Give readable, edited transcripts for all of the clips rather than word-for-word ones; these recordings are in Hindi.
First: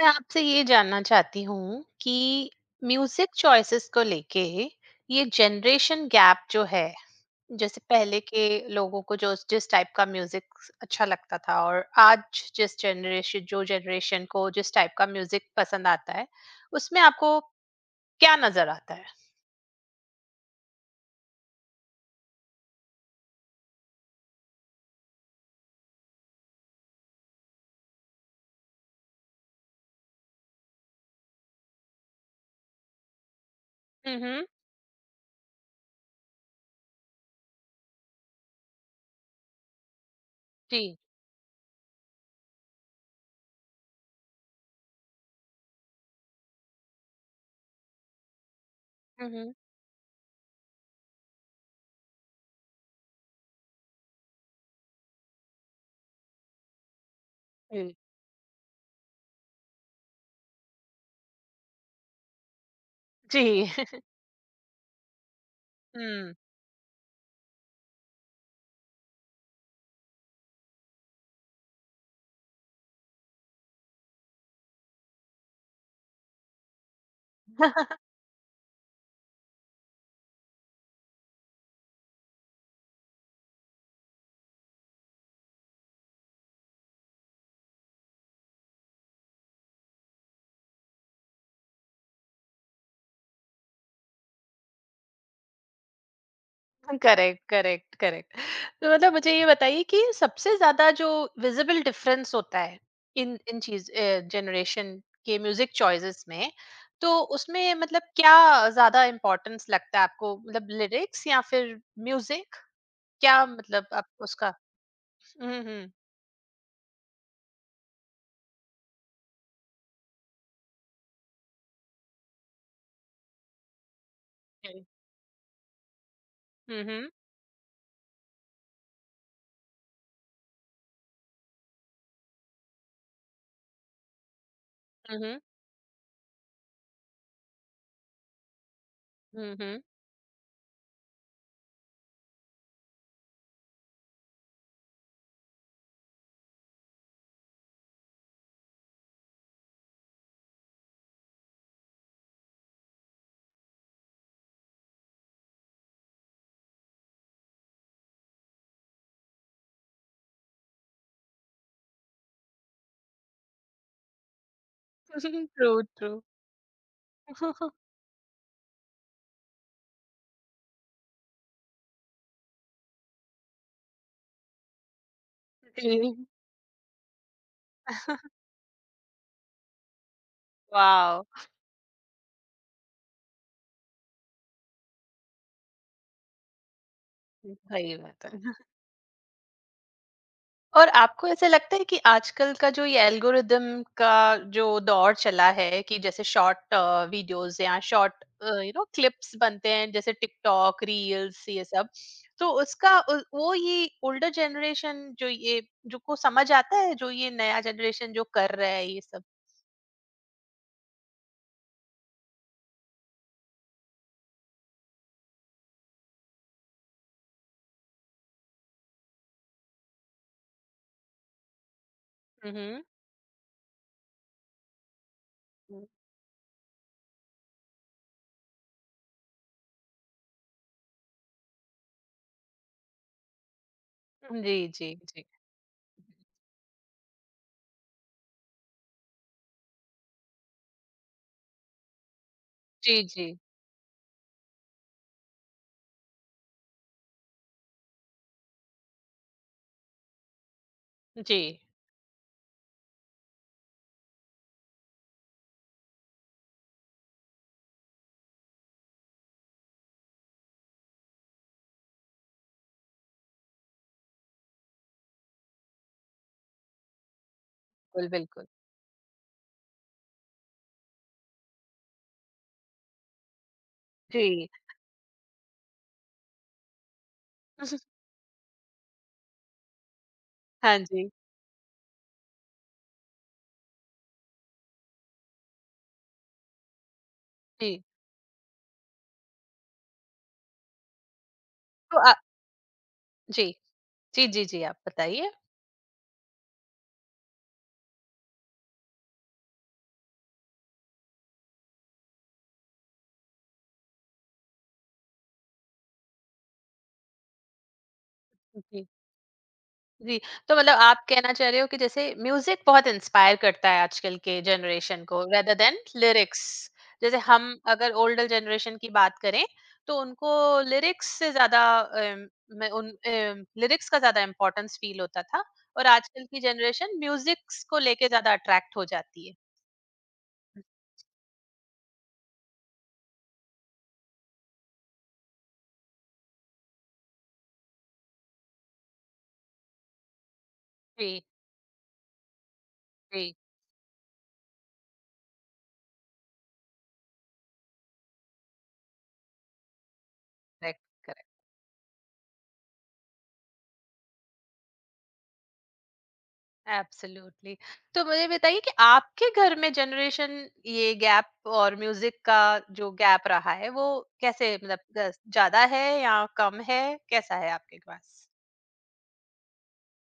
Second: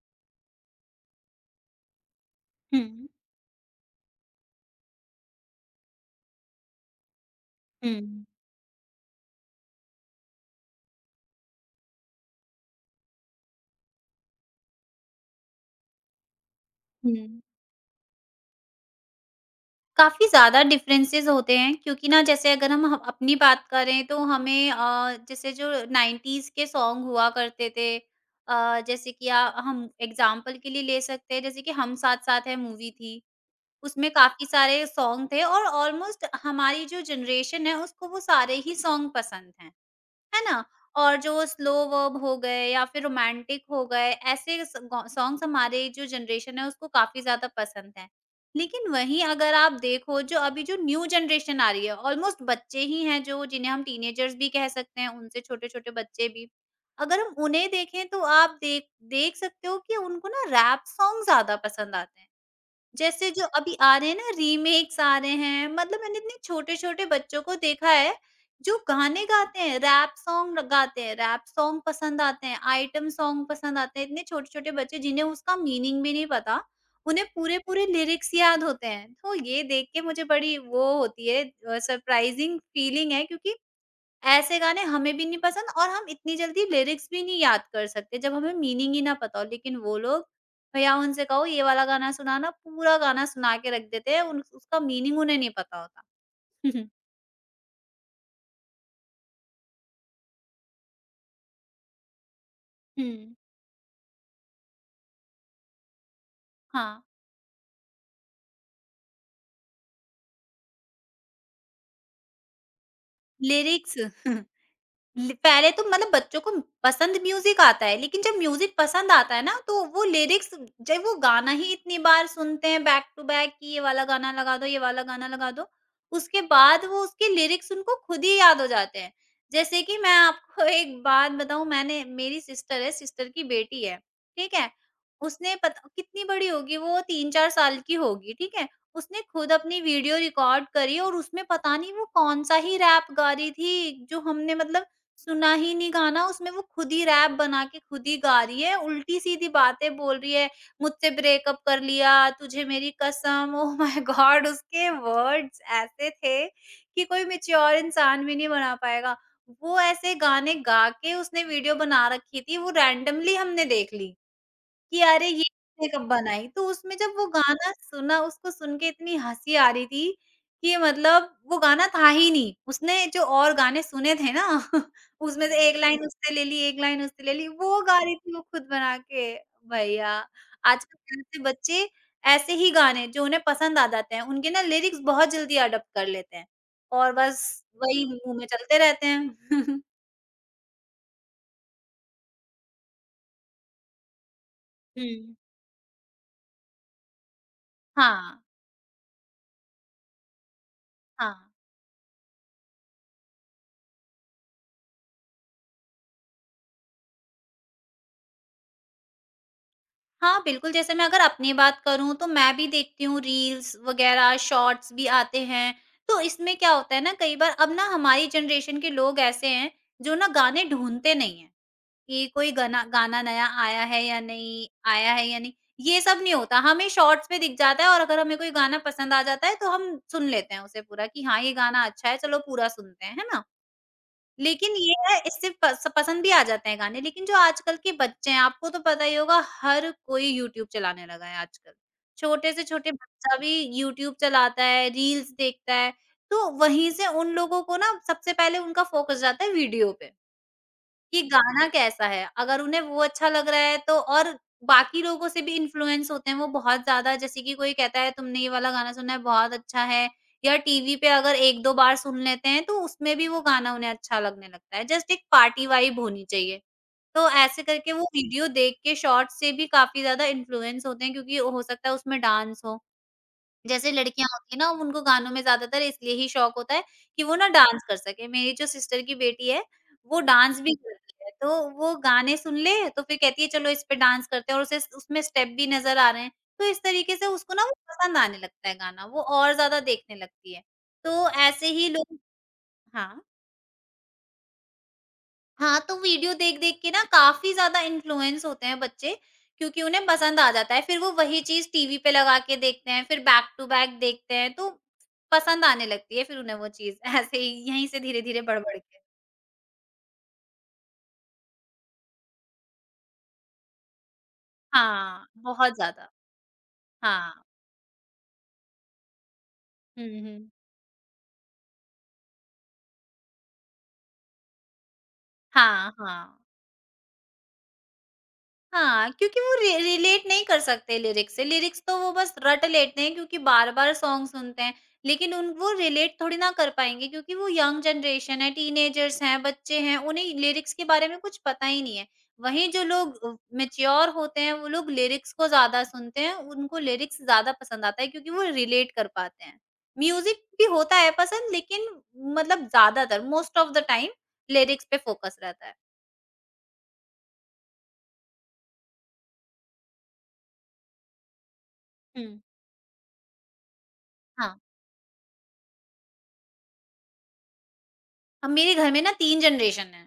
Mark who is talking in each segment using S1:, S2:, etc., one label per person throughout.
S1: मैं आपसे ये जानना चाहती हूँ कि
S2: हुँ।
S1: म्यूजिक चॉइसेस को लेके ये जनरेशन गैप जो है, जैसे पहले
S2: हुँ,
S1: के लोगों को जो जिस टाइप का म्यूजिक अच्छा लगता था और आज जिस जनरेशन जो जनरेशन को जिस टाइप का म्यूजिक पसंद आता है, उसमें आपको
S2: हुँ।
S1: क्या नजर आता है।
S2: काफ़ी ज़्यादा डिफरेंसेस होते हैं क्योंकि ना जैसे अगर हम ह अपनी बात करें तो हमें जैसे जो 90s के सॉन्ग हुआ करते थे जैसे कि हम एग्ज़ाम्पल के लिए ले सकते हैं जैसे कि हम साथ-साथ है मूवी थी। उसमें
S1: हम्म।
S2: काफ़ी सारे सॉन्ग थे और ऑलमोस्ट हमारी जो जनरेशन है उसको वो सारे ही सॉन्ग पसंद हैं। है ना?
S1: जी।
S2: और जो स्लो वर्ब हो गए या फिर रोमांटिक हो गए, ऐसे स गौ सॉन्ग्स हमारे जो जनरेशन है उसको काफ़ी ज़्यादा पसंद हैं। लेकिन वहीं
S1: हम्म।
S2: अगर आप देखो जो अभी जो न्यू जनरेशन आ रही है, ऑलमोस्ट बच्चे ही हैं जो जिन्हें हम टीनेजर्स भी कह सकते हैं, उनसे छोटे-छोटे बच्चे भी। अगर हम उन्हें
S1: जी।
S2: देखें तो आप देख देख सकते हो कि उनको ना रैप सॉन्ग ज़्यादा पसंद आते हैं। जैसे जो
S1: जी।
S2: अभी आ रहे हैं ना रीमेक्स आ रहे हैं मतलब मैंने
S1: हम्म।
S2: इतने छोटे-छोटे बच्चों को देखा है, जो गाने गाते हैं, रैप सॉन्ग गाते हैं, रैप सॉन्ग पसंद आते हैं, आइटम सॉन्ग पसंद आते हैं, इतने छोटे-छोटे बच्चे जिन्हें उसका मीनिंग भी नहीं पता, उन्हें पूरे-पूरे लिरिक्स याद होते हैं। तो ये देख के मुझे बड़ी वो होती है सरप्राइजिंग फीलिंग है क्योंकि ऐसे गाने हमें भी नहीं पसंद और हम इतनी जल्दी लिरिक्स भी नहीं याद कर सकते जब हमें मीनिंग ही ना पता हो। लेकिन वो लोग भैया उनसे कहो ये वाला गाना सुनाना, पूरा गाना सुना के रख देते हैं, उन उसका मीनिंग उन्हें नहीं पता होता।
S1: Correct, correct, correct. तो मतलब मुझे ये बताइए कि सबसे ज्यादा जो विजिबल डिफरेंस होता है
S2: हुँ।
S1: इन इन चीज जनरेशन के म्यूजिक चॉइसेस में,
S2: हाँ,
S1: तो उसमें मतलब क्या ज्यादा इम्पोर्टेंस लगता है आपको, मतलब लिरिक्स या फिर म्यूजिक, क्या मतलब
S2: लिरिक्स
S1: आप उसका।
S2: लि पहले
S1: हम्म।
S2: तो मतलब बच्चों को पसंद म्यूज़िक आता है, लेकिन जब म्यूज़िक पसंद आता है ना, तो वो लिरिक्स जब वो गाना ही इतनी बार सुनते हैं बैक टू बैक कि ये वाला गाना लगा दो, ये
S1: हम्म।
S2: वाला गाना लगा दो, उसके बाद वो उसके लिरिक्स उनको खुद ही याद हो जाते हैं। जैसे कि मैं आपको एक बात बताऊँ मैंने मेरी सिस्टर है, सिस्टर की बेटी है, ठीक है?
S1: हम्म।
S2: उसने पता कितनी बड़ी होगी वो 3-4 साल की होगी, ठीक है? उसने खुद
S1: हम्म।
S2: अपनी वीडियो रिकॉर्ड करी और उसमें पता नहीं वो कौन-सा ही रैप गा रही थी, जो हमने मतलब सुना ही नहीं गाना, उसमें वो खुद ही रैप बना के खुद ही गा रही है, उल्टी-सीधी बातें बोल रही है, मुझसे ब्रेकअप कर लिया, तुझे मेरी कसम, ओह माय गॉड! उसके वर्ड्स ऐसे थे कि कोई मैच्योर इंसान भी नहीं बना पाएगा। वो ऐसे गाने गा के उसने वीडियो बना रखी थी, वो रैंडमली हमने देख ली। कि अरे ये
S1: ट्रू,
S2: किसने कब
S1: ट्रू।
S2: बनाई? तो उसमें जब वो गाना सुना उसको सुन के इतनी हँसी आ रही थी कि मतलब वो गाना था ही नहीं। उसने जो और गाने सुने थे ना उसमें से एक लाइन उससे ले ली, एक लाइन उससे ले ली, वो गा रही थी वो खुद बना के। भैया, आजकल के
S1: वाओ।
S2: ऐसे बच्चे ऐसे ही गाने जो उन्हें पसंद आ जाते हैं, उनके ना लिरिक्स बहुत जल्दी अडॉप्ट कर लेते हैं और बस
S1: सही
S2: वही
S1: बात
S2: मुँह में
S1: है।
S2: चलते रहते हैं।
S1: और आपको ऐसा लगता है कि आजकल का जो ये एल्गोरिदम का जो
S2: हुँ।
S1: दौर चला है, कि जैसे शॉर्ट वीडियोस या शॉर्ट
S2: हाँ,
S1: क्लिप्स बनते हैं, जैसे टिकटॉक
S2: हाँ।
S1: रील्स ये सब, तो उसका वो ये ओल्डर जनरेशन जो ये जो को समझ आता है, जो ये नया जनरेशन जो कर रहा है ये सब।
S2: हाँ, बिल्कुल, जैसे मैं अगर अपनी बात करूँ तो मैं भी देखती हूँ रील्स वग़ैरह, शॉर्ट्स भी आते हैं। तो इसमें क्या होता है ना कई बार अब ना हमारी जनरेशन के लोग ऐसे हैं जो ना गाने ढूँढते नहीं हैं, कि कोई
S1: हम्म।
S2: गाना गाना नया आया है या नहीं आया है या नहीं, ये सब नहीं होता। हमें शॉर्ट्स में दिख जाता है और अगर हमें कोई गाना पसंद आ जाता है तो हम सुन लेते हैं उसे पूरा कि हाँ, ये गाना अच्छा है, चलो पूरा सुनते हैं, है ना?
S1: जी,
S2: लेकिन
S1: जी,
S2: ये है
S1: जी।
S2: इससे पस पसंद भी आ जाते हैं गाने, लेकिन जो आजकल के बच्चे हैं, आपको तो पता ही होगा हर कोई यूट्यूब चलाने लगा है आजकल। छोटे से छोटे
S1: जी, जी,
S2: बच्चा भी यूट्यूब चलाता है, रील्स देखता है, तो वहीं से उन लोगों को ना सबसे पहले उनका फ़ोकस जाता है वीडियो पे। कि
S1: जी।
S2: गाना कैसा है? अगर उन्हें वो अच्छा लग रहा है तो और बाकी लोगों से भी इन्फ्लुएंस होते हैं वो बहुत ज़्यादा जैसे कि कोई कहता है तुमने ये वाला गाना सुना है बहुत अच्छा है या टीवी पे अगर 1-2 बार सुन लेते हैं तो उसमें भी वो गाना उन्हें अच्छा लगने लगता है। जस्ट एक पार्टी वाइब होनी चाहिए। तो ऐसे करके वो
S1: बिल्कुल, बिल्कुल।
S2: वीडियो देख के शॉर्ट्स से भी काफ़ी ज़्यादा इन्फ्लुएंस होते हैं क्योंकि हो सकता है उसमें डांस हो। जैसे लड़कियाँ
S1: जी।
S2: होती हैं ना उनको गानों में ज़्यादातर इसलिए ही शौक होता है कि वो ना डांस कर सकें। मेरी जो सिस्टर की बेटी है, वो डांस भी
S1: हाँ जी।
S2: करती है, तो वो गाने सुन ले तो फिर कहती है चलो इस पे डांस करते हैं और उसे उसमें स्टेप भी नज़र आ रहे हैं। तो इस तरीके से उसको ना वो
S1: जी।
S2: पसंद आने लगता है गाना, वो और ज़्यादा देखने लगती है। तो ऐसे ही
S1: तो
S2: लोग हाँ।
S1: जी, जी, जी। जी, आप बताइए।
S2: हाँ, तो वीडियो देख-देख के ना काफ़ी ज़्यादा इन्फ्लुएंस होते हैं बच्चे, क्योंकि उन्हें पसंद आ जाता है। फिर वो वही चीज़ टीवी पे लगा के देखते हैं, फिर बैक टू बैक देखते हैं, तो पसंद आने लगती है फिर उन्हें वो चीज़। ऐसे ही यहीं से धीरे-धीरे बढ़-बढ़ के।
S1: जी, तो मतलब आप कहना चाह रहे हो कि जैसे म्यूज़िक बहुत इंस्पायर करता है आजकल के जनरेशन को,
S2: हाँ,
S1: रेदर
S2: बहुत
S1: देन
S2: ज़्यादा।
S1: लिरिक्स। जैसे
S2: हाँ।
S1: हम अगर ओल्डर जनरेशन की बात करें, तो
S2: हुँ,
S1: उनको
S2: हुँ।
S1: लिरिक्स से ज़्यादा में उन लिरिक्स का ज़्यादा इम्पोर्टेंस फ़ील होता था, और
S2: हाँ,
S1: आजकल की
S2: हाँ।
S1: जनरेशन म्यूज़िक्स को लेके ज़्यादा अट्रैक्ट हो
S2: हाँ,
S1: जाती है।
S2: क्योंकि वो रि रिलेट नहीं कर सकते लिरिक्स से, लिरिक्स तो वो बस रट लेते हैं क्योंकि बार-बार सॉन्ग सुनते हैं, लेकिन उन वो रिलेट थोड़ी ना कर पाएँगे क्योंकि वो यंग जनरेशन है, टीनेजर्स हैं, बच्चे हैं, उन्हें लिरिक्स के बारे में
S1: जी,
S2: कुछ पता ही नहीं है। वहीं जो लोग
S1: जी,
S2: मैच्योर होते हैं, वो लोग लिरिक्स को ज़्यादा सुनते हैं, उनको लिरिक्स ज़्यादा पसंद आता है क्योंकि वो रिलेट कर पाते हैं। म्यूज़िक भी
S1: करेक्ट,
S2: होता है
S1: करेक्ट।
S2: पसंद लेकिन मतलब ज़्यादातर most of the time lyrics पे फ़ोकस रहता है।
S1: एब्सोल्युटली। तो मुझे बताइए कि आपके घर में जनरेशन, ये गैप और म्यूजिक का
S2: हुँ।
S1: जो गैप रहा है वो कैसे,
S2: हाँ।
S1: मतलब ज्यादा है या कम है, कैसा है आपके पास।
S2: अब मेरे घर में ना 3 जनरेशन है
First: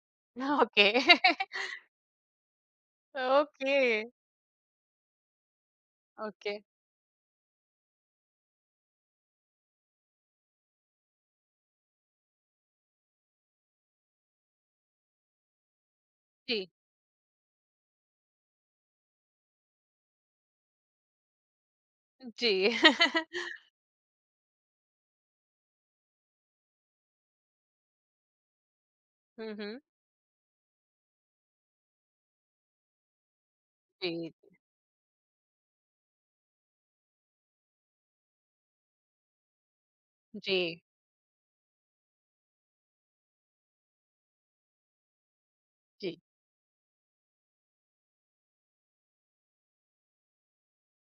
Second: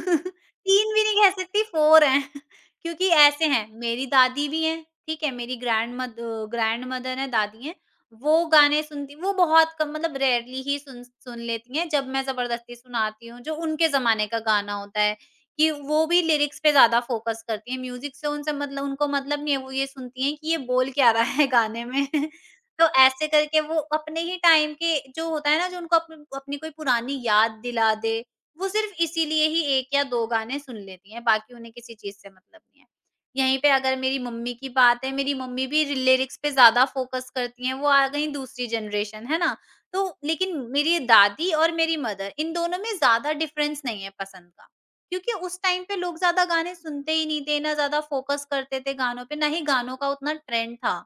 S1: ओके।
S2: 3 भी नहीं कह सकती 4 हैं क्योंकि ऐसे हैं
S1: ओके।
S2: मेरी दादी भी हैं, ठीक है? मेरी
S1: ओके।
S2: ग्रैंड मदर हैं, दादी हैं, वो गाने सुनती वो बहुत कम मतलब रेयरली ही सुन सुन लेती हैं, जब मैं ज़बरदस्ती सुनाती हूँ, जो उनके ज़माने का गाना होता है कि वो भी लिरिक्स
S1: जी।
S2: पे ज़्यादा फ़ोकस करती हैं, म्यूज़िक से उनसे मतलब उनको मतलब नहीं है, वो ये सुनती हैं कि ये बोल क्या रहा है गाने में
S1: जी।
S2: तो ऐसे करके वो अपने ही टाइम के जो होता है ना जो उनको अप अपनी कोई पुरानी याद दिला दे, वो सिर्फ़ इसीलिए ही
S1: हम्म।
S2: 1 या 2 गाने सुन लेती हैं, बाकी उन्हें किसी चीज़ से मतलब नहीं है। यहीं पे अगर मेरी
S1: जी।
S2: मम्मी की बात है, मेरी मम्मी भी रि लिरिक्स पे ज़्यादा फ़ोकस करती हैं, वो आ गईं दूसरी जनरेशन, है ना? तो
S1: जी।
S2: लेकिन मेरी दादी और मेरी मदर इन दोनों में ज़्यादा डिफ़रेंस नहीं है पसंद का, क्योंकि उस टाइम पे
S1: जी।
S2: लोग ज़्यादा गाने सुनते ही नहीं थे, ना ज़्यादा फ़ोकस करते थे गानों पे, ना ही गानों का उतना ट्रेंड था।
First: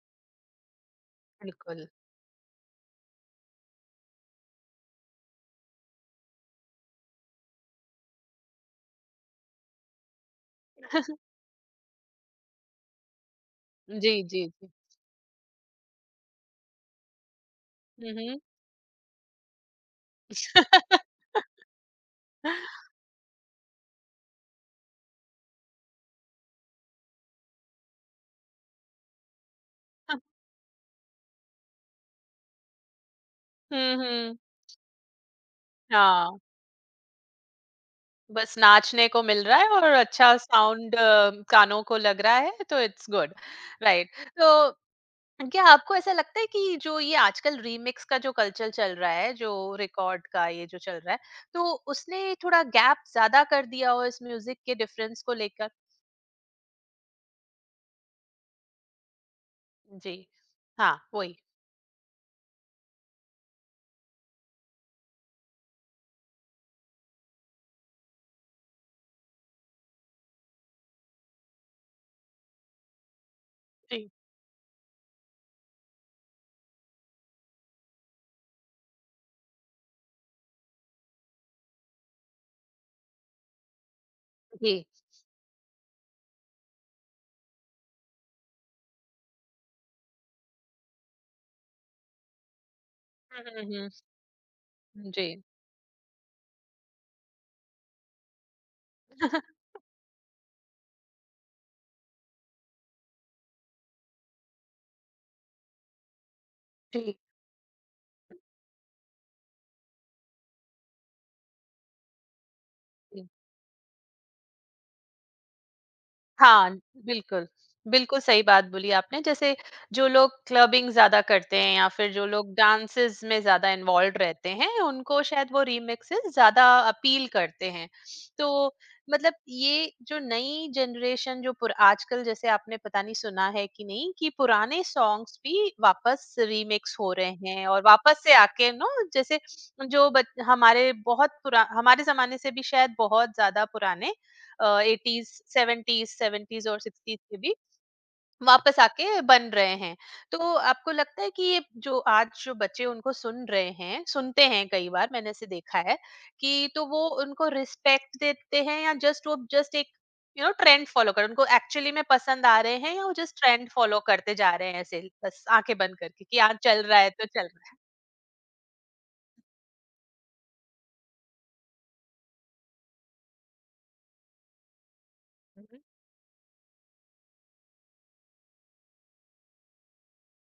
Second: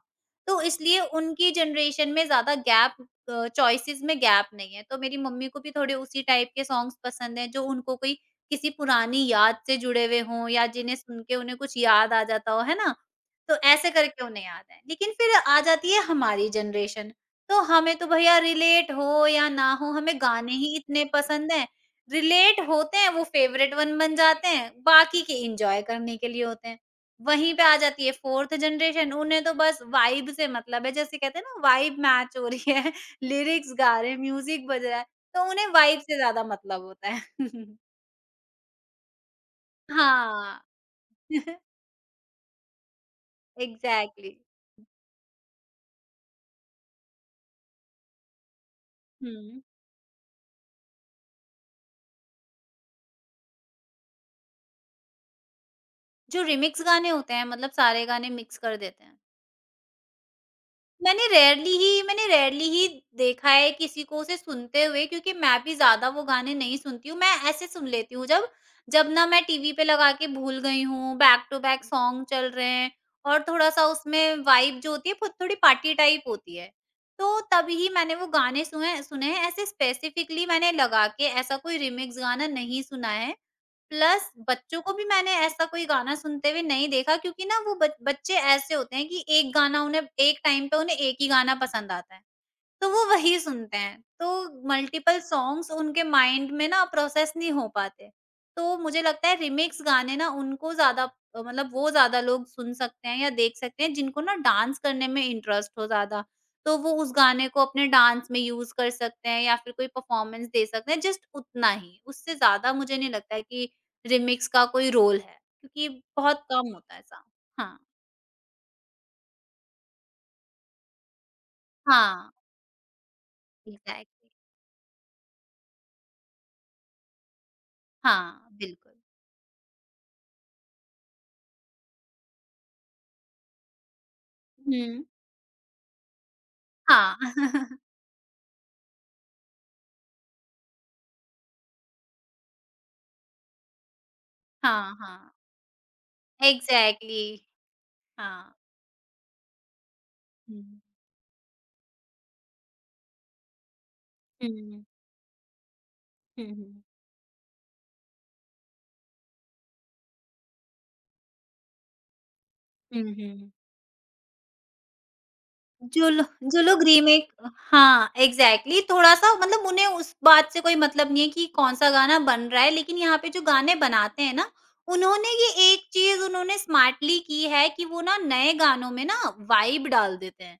S2: तो इसलिए उनकी
S1: बिल्कुल।
S2: जनरेशन में ज़्यादा गैप चॉइसेस में गैप नहीं है। तो मेरी मम्मी को भी थोड़े उसी टाइप के सॉन्ग्स पसंद हैं जो उनको कोई किसी पुरानी याद से जुड़े हुए हों या जिन्हें सुन के उन्हें कुछ याद आ जाता हो, है ना? तो ऐसे
S1: जी।
S2: करके उन्हें
S1: जी।
S2: याद
S1: जी।
S2: है। लेकिन फिर आ जाती है हमारी जनरेशन, तो हमें तो भैया
S1: हम्म।
S2: रिलेट हो या ना हो हमें गाने ही इतने पसंद हैं। रिलेट होते हैं वो फेवरेट 1 बन जाते हैं, बाकी के एन्जॉय करने के लिए होते हैं। वहीं पे आ जाती है फोर्थ जनरेशन उन्हें तो बस वाइब से मतलब है जैसे कहते हैं ना वाइब मैच हो रही है लिरिक्स गा
S1: हम्म।
S2: रहे हैं म्यूजिक बज रहा है तो उन्हें वाइब से
S1: हाँ।
S2: ज्यादा मतलब होता है
S1: बस नाचने को मिल रहा है और अच्छा
S2: हाँ
S1: साउंड कानों को लग रहा है तो इट्स गुड। राइट।
S2: एग्जैक्टली
S1: तो क्या आपको ऐसा लगता है कि जो ये आजकल रीमिक्स का जो कल्चर चल रहा है, जो
S2: हुँ,
S1: रिकॉर्ड का ये जो चल रहा है, तो उसने थोड़ा गैप ज्यादा कर दिया हो इस म्यूजिक के डिफरेंस को लेकर।
S2: जो रिमिक्स गाने होते हैं मतलब सारे गाने मिक्स कर देते हैं
S1: जी। हाँ,
S2: मैंने
S1: वही।
S2: रेयरली ही मैंने रेयरली ही देखा है किसी को उसे सुनते हुए क्योंकि मैं भी ज़्यादा वो गाने नहीं सुनती हूँ, मैं ऐसे सुन लेती हूँ जब जब ना मैं टीवी पे लगा के भूल गई हूँ, बैक टू बैक सॉन्ग चल रहे हैं और थोड़ा-सा
S1: जी,
S2: उसमें वाइब जो होती है वो थोड़ी पार्टी टाइप होती है। तो तभी मैंने वो गाने सुने सुने हैं, ऐसे स्पेसिफिकली मैंने लगा के ऐसा कोई रीमिक्स गाना नहीं सुना है। प्लस बच्चों
S1: जी।
S2: को भी मैंने ऐसा कोई गाना सुनते हुए नहीं देखा क्योंकि ना वो बच बच्चे ऐसे होते हैं कि एक टाइम पे उन्हें एक ही गाना पसंद आता है। तो वो वही
S1: हम्म,
S2: सुनते
S1: हम्म,
S2: हैं। तो मल्टीपल
S1: जी।
S2: सॉन्ग्स उनके माइंड में ना प्रोसेस नहीं हो पाते। तो मुझे लगता है रीमिक्स गाने ना उनको ज़्यादा मतलब वो ज़्यादा लोग सुन सकते हैं या देख सकते हैं जिनको ना डांस करने में इंटरेस्ट हो ज़्यादा। तो वो उस गाने को अपने डांस में यूज़ कर सकते हैं या फिर कोई परफॉर्मेंस दे सकते हैं जस्ट उतना ही। उससे ज़्यादा मुझे नहीं
S1: जी।
S2: लगता है कि रीमिक्स का कोई रोल है क्योंकि बहुत
S1: हाँ,
S2: कम होता है ऐसा।
S1: बिल्कुल।
S2: हाँ,
S1: बिल्कुल सही बात बोली आपने। जैसे जो लोग क्लबिंग ज़्यादा करते हैं या फिर जो
S2: हाँ,
S1: लोग डांसेज़ में ज़्यादा इन्वॉल्व्ड
S2: एग्ज़ैक्टली
S1: रहते हैं, उनको शायद वो रीमिक्सेज़ ज़्यादा अपील करते हैं। तो
S2: हाँ, बिल्कुल।
S1: मतलब ये जो नई जनरेशन जो पुर आजकल, जैसे आपने पता नहीं सुना है कि नहीं, कि पुराने
S2: हुँ,
S1: सॉन्ग्स भी वापस रीमिक्स हो
S2: हाँ।
S1: रहे हैं और वापस से आके नो, जैसे जो बच हमारे बहुत पुरा हमारे ज़माने से भी शायद बहुत ज़्यादा पुराने
S2: हाँ,
S1: एटीज,
S2: हाँ।
S1: सेवेंटीज सेवेंटीज और सिक्सटीज
S2: एग्ज़ैक्टली
S1: के भी
S2: हाँ।
S1: वापस आके बन रहे हैं। तो
S2: हुँ।
S1: आपको लगता है कि ये जो आज जो बच्चे उनको सुन रहे हैं, सुनते हैं,
S2: हुँ,
S1: कई बार मैंने ऐसे देखा है
S2: हुँ,
S1: कि
S2: हुँ।
S1: तो वो उनको रिस्पेक्ट देते हैं, या जस्ट एक ट्रेंड फॉलो कर उनको एक्चुअली में पसंद आ रहे हैं, या वो
S2: हुँ,
S1: जस्ट
S2: हुँ।
S1: ट्रेंड फॉलो करते जा रहे हैं ऐसे बस आंखें बंद
S2: जो लो
S1: करके कि आज
S2: जो
S1: चल
S2: लोग
S1: रहा है तो
S2: रीमेक
S1: चल रहा है।
S2: हाँ, एग्ज़ैक्टली थोड़ा-सा मतलब उन्हें उस बात से कोई मतलब नहीं है कि कौन-सा गाना बन रहा है, लेकिन यहाँ पे जो गाने बनाते हैं ना, उन्होंने ये
S1: मम्म,
S2: एक चीज़ उन्होंने स्मार्टली की है कि वो ना नए गानों में ना वाइब डाल देते हैं।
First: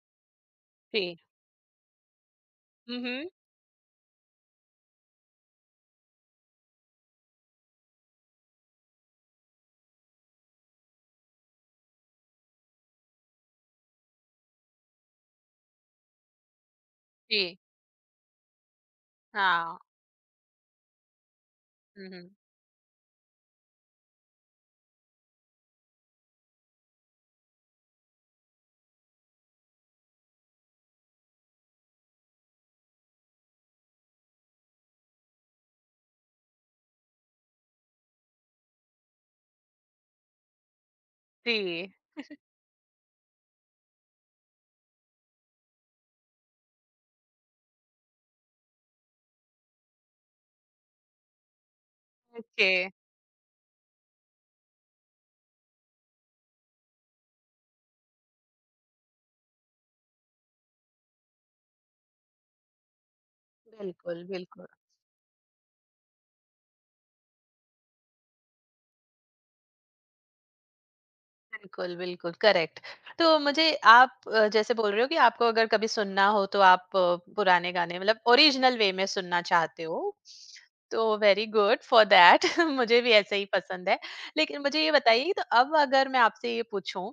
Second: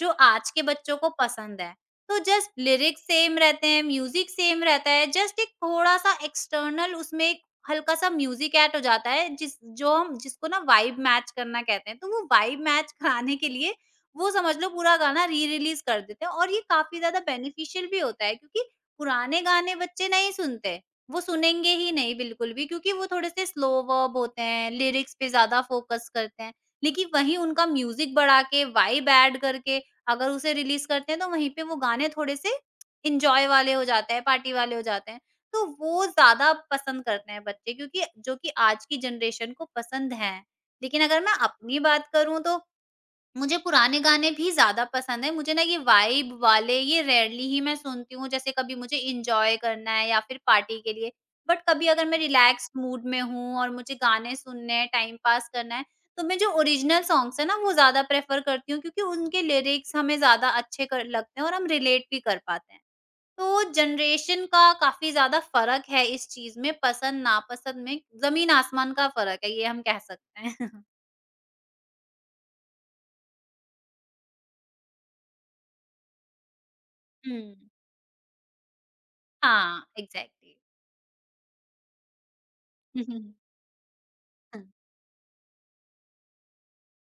S2: जो आज के बच्चों को
S1: जी।
S2: पसंद है। तो जस्ट लिरिक्स
S1: हम्म।
S2: सेम रहते हैं, म्यूज़िक सेम रहता है, जस्ट एक थोड़ा-सा एक्सटर्नल उसमें एक हल्का-सा म्यूज़िक ऐड हो जाता है जिस जो हम जिसको ना वाइब मैच करना कहते हैं। तो वो वाइब मैच कराने के लिए वो समझ लो पूरा गाना री-रिलीज़ कर देते हैं और ये काफ़ी ज़्यादा
S1: जी।
S2: बेनिफिशियल भी होता है क्योंकि पुराने गाने
S1: हाँ।
S2: बच्चे नहीं सुनते। वो सुनेंगे ही नहीं
S1: हम्म।
S2: बिल्कुल भी क्योंकि वो थोड़े से स्लो वर्ब होते हैं, लिरिक्स पे ज़्यादा फ़ोकस करते हैं। लेकिन वहीं उनका म्यूज़िक बढ़ा के, वाइब ऐड करके अगर उसे रिलीज़ करते हैं तो वहीं पे वो गाने थोड़े-से एन्जॉय वाले हो जाते हैं, पार्टी वाले हो जाते हैं। तो वो ज़्यादा पसंद करते हैं बच्चे क्योंकि जो कि आज की जनरेशन को पसंद हैं। लेकिन अगर मैं अपनी
S1: जी।
S2: बात करूँ तो मुझे पुराने गाने भी ज़्यादा पसंद हैं। मुझे ना ये वाइब वाले ये रेयरली ही मैं सुनती हूँ, जैसे कभी मुझे एन्जॉय करना है या फिर पार्टी के लिए। बट कभी अगर मैं
S1: ओके।
S2: रिलैक्स्ड मूड में हूँ और मुझे गाने सुनने हैं, टाइम पास करना है, तो मैं जो ओरिजिनल सॉन्ग्स हैं ना, वो ज़्यादा प्रेफ़र करती हूँ क्योंकि उनके लिरिक्स हमें ज़्यादा अच्छे कर लगते हैं और हम रिलेट भी कर पाते हैं। तो
S1: बिल्कुल,
S2: जनरेशन
S1: बिल्कुल।
S2: का काफ़ी ज़्यादा फ़र्क है इस चीज़ में, पसंद-नापसंद में ज़मीन-आसमान का फ़र्क है, ये हम कह सकते हैं।
S1: बिल्कुल, बिल्कुल, करेक्ट। तो मुझे, आप जैसे बोल रहे हो कि आपको अगर कभी सुनना हो तो आप
S2: हुँ।
S1: पुराने गाने, मतलब ओरिजिनल वे में सुनना चाहते
S2: हाँ,
S1: हो,
S2: एग्ज़ैक्टली।
S1: तो वेरी गुड फॉर दैट। मुझे भी ऐसे ही पसंद है। लेकिन
S2: 嗯
S1: मुझे ये बताइए, तो अब अगर मैं आपसे ये पूछूँ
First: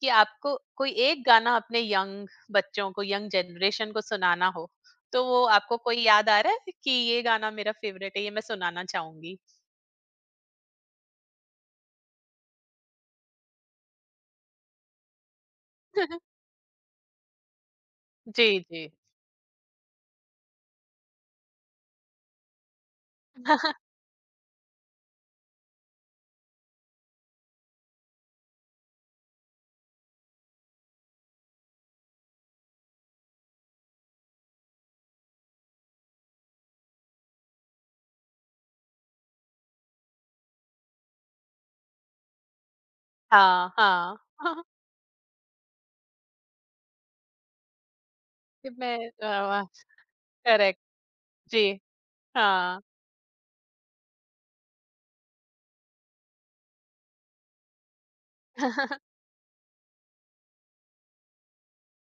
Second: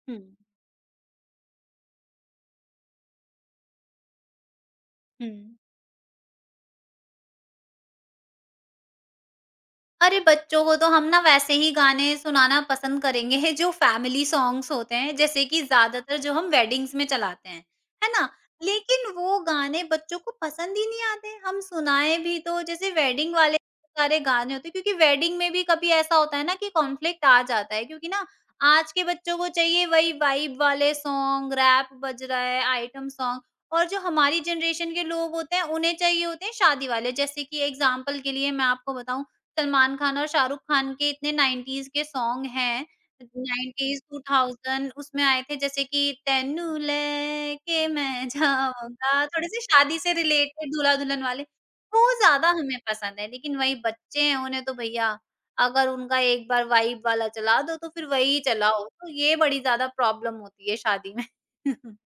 S1: कि
S2: 嗯
S1: आपको कोई एक गाना अपने यंग बच्चों को, यंग जनरेशन को सुनाना हो, तो वो
S2: 嗯，
S1: आपको कोई याद आ रहा है कि ये गाना मेरा फ़ेवरेट है, ये मैं सुनाना चाहूँगी?
S2: अरे बच्चों को तो हम ना वैसे ही गाने सुनाना पसंद करेंगे जो फैमिली सॉन्ग्स होते हैं जैसे कि ज्यादातर जो हम वेडिंग्स में चलाते हैं, है ना?
S1: जी, जी।
S2: लेकिन वो गाने बच्चों को पसंद ही नहीं आते। हम सुनाएँ भी तो जैसे वेडिंग वाले सारे गाने होते हैं क्योंकि वेडिंग में भी कभी ऐसा होता है ना कि कॉन्फ्लिक्ट आ जाता है क्योंकि ना आज के बच्चों को चाहिए वही वाइब वाले सॉन्ग, रैप बज रहा है, आइटम सॉन्ग और जो हमारी जनरेशन के लोग होते हैं उन्हें चाहिए होते हैं शादी वाले। जैसे कि एग्ज़ाम्पल के लिए मैं आपको बताऊँ सलमान खान और शाहरुख खान के इतने 90s के सॉन्ग हैं,
S1: हाँ,
S2: 90s
S1: हाँ।
S2: 2000 उसमें आए थे जैसे कि तेनू लेके मैं
S1: कि मैं
S2: जाऊँगा, थोड़े से
S1: अ,
S2: शादी से रिलेटेड
S1: करेक्ट।
S2: दूल्हा-दुल्हन वाले,
S1: जी,
S2: वो ज़्यादा हमें
S1: हाँ।
S2: पसंद है। लेकिन वही बच्चे हैं, उन्हें तो भैया अगर उनका एक बार वाइब वाला चला दो, तो फिर वही चलाओ, तो ये बड़ी ज़्यादा प्रॉब्लम होती है शादी में।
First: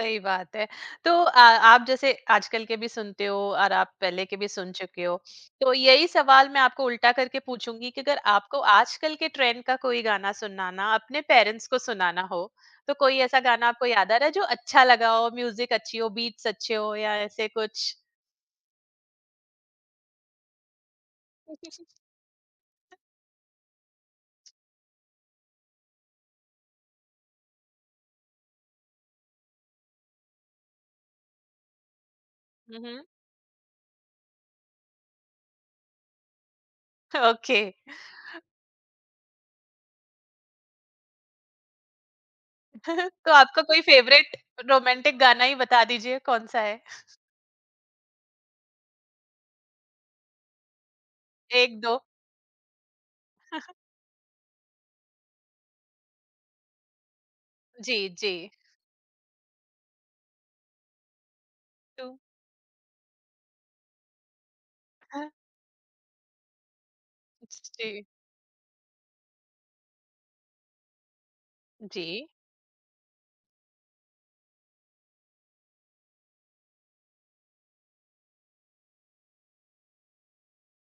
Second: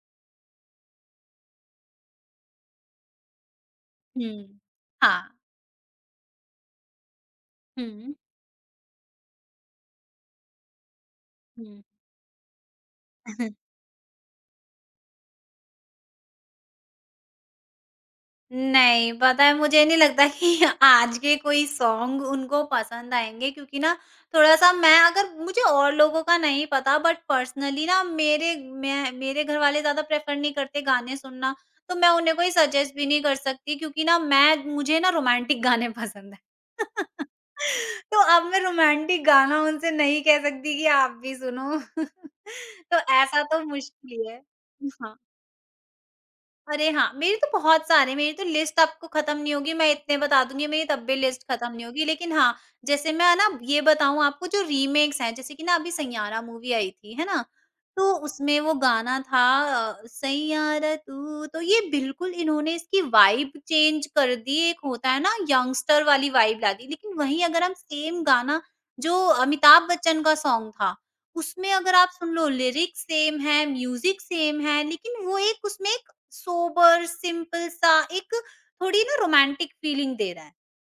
S1: सही बात है। तो आप जैसे आजकल के भी सुनते हो और आप पहले के भी
S2: हुँ।
S1: सुन चुके हो,
S2: हाँ।
S1: तो यही सवाल मैं आपको उल्टा करके पूछूँगी कि
S2: हुँ,
S1: अगर आपको आजकल के ट्रेंड का कोई गाना सुनाना, अपने पेरेंट्स को
S2: हुँ।
S1: सुनाना हो, तो कोई ऐसा गाना आपको याद आ रहा है जो अच्छा लगा हो, म्यूज़िक अच्छी हो, बीट्स अच्छे हो, या ऐसे कुछ?
S2: नहीं, पता है मुझे नहीं लगता कि आज के कोई सॉन्ग उनको पसंद आएँगे क्योंकि ना थोड़ा-सा मैं अगर मुझे और लोगों का नहीं पता बट पर्सनली ना मेरे घर वाले ज़्यादा प्रेफ़र नहीं करते गाने सुनना, तो मैं उन्हें कोई
S1: हुँ,
S2: सजेस्ट
S1: हुँ।
S2: भी नहीं कर सकती क्योंकि ना मैं मुझे ना रोमांटिक गाने पसंद हैं।
S1: ओके।
S2: तो अब मैं रोमांटिक गाना उनसे नहीं कह सकती कि आप भी सुनो। तो
S1: तो
S2: ऐसा तो
S1: आपका कोई
S2: मुश्किल ही
S1: फ़ेवरेट
S2: है। हाँ।
S1: रोमांटिक गाना ही बता दीजिए कौन-सा है?
S2: अरे हाँ, मेरे तो बहुत सारे मेरी तो लिस्ट आपको खत्म नहीं होगी, मैं इतने बता दूँगी मेरी तब भी लिस्ट खत्म नहीं
S1: 1-2।
S2: होगी। लेकिन हाँ, जैसे मैं ना ये बताऊँ आपको जो रीमेक्स हैं, जैसे कि ना अभी सैयारा मूवी आई थी, है ना?
S1: जी,
S2: तो
S1: जी।
S2: उसमें वो गाना था सैयारा तू तो ये
S1: तो
S2: बिल्कुल इन्होंने इसकी वाइब चेंज कर दी। एक होता है
S1: हाँ,
S2: ना यंगस्टर वाली वाइब ला दी। लेकिन वहीं अगर हम
S1: जी,
S2: सेम गाना जो अमिताभ बच्चन का सॉन्ग था, उसमें अगर
S1: जी।
S2: आप सुन लो लिरिक्स सेम है, म्यूज़िक सेम है, लेकिन वो एक उसमें सोबर, सिंपल सा एक थोड़ी ना रोमांटिक फीलिंग दे रहा है।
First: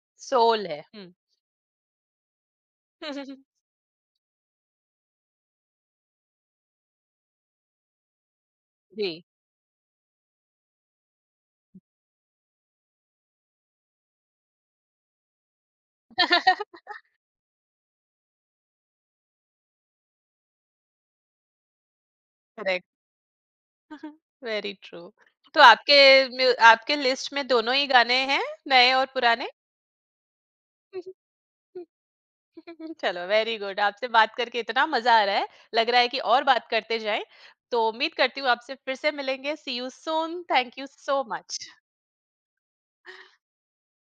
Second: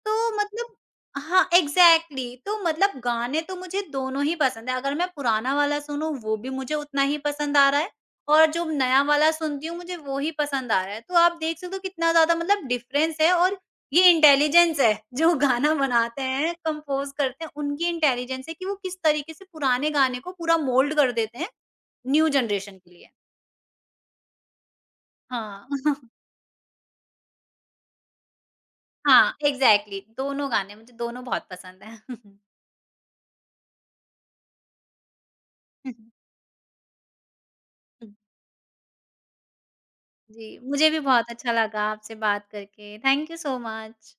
S2: तो
S1: सोल
S2: मतलब
S1: है। हुँ।
S2: हाँ, एग्ज़ैक्टली तो मतलब गाने तो मुझे दोनों ही पसंद है। अगर मैं पुराना वाला सुनूँ वो भी मुझे उतना ही पसंद आ रहा है और जो नया
S1: जी।
S2: वाला सुनती हूँ मुझे वो ही पसंद आ रहा है। तो आप देख सकते हो कितना ज़्यादा मतलब डिफ़रेंस है और ये इंटेलिजेंस है जो गाना बनाते हैं, कंपोज़ करते हैं उनकी इंटेलिजेंस है कि वो किस तरीके से पुराने गाने को पूरा मोल्ड कर देते हैं न्यू जनरेशन
S1: करेक्ट।
S2: के लिए।
S1: Very true. तो
S2: हाँ।
S1: आपके लिस्ट में दोनों ही गाने हैं, नए और
S2: हाँ,
S1: पुराने।
S2: एग्ज़ैक्टली दोनों गाने मुझे दोनों बहुत पसंद हैं।
S1: चलो, वेरी गुड। आपसे बात करके इतना मजा आ रहा है, लग रहा है कि और बात करते जाएं। तो उम्मीद करती हूँ आपसे फिर से मिलेंगे। See you soon.
S2: जी,
S1: थैंक यू
S2: मुझे भी
S1: सो
S2: बहुत अच्छा
S1: मच।
S2: लगा आपसे बात करके। Thank you so much.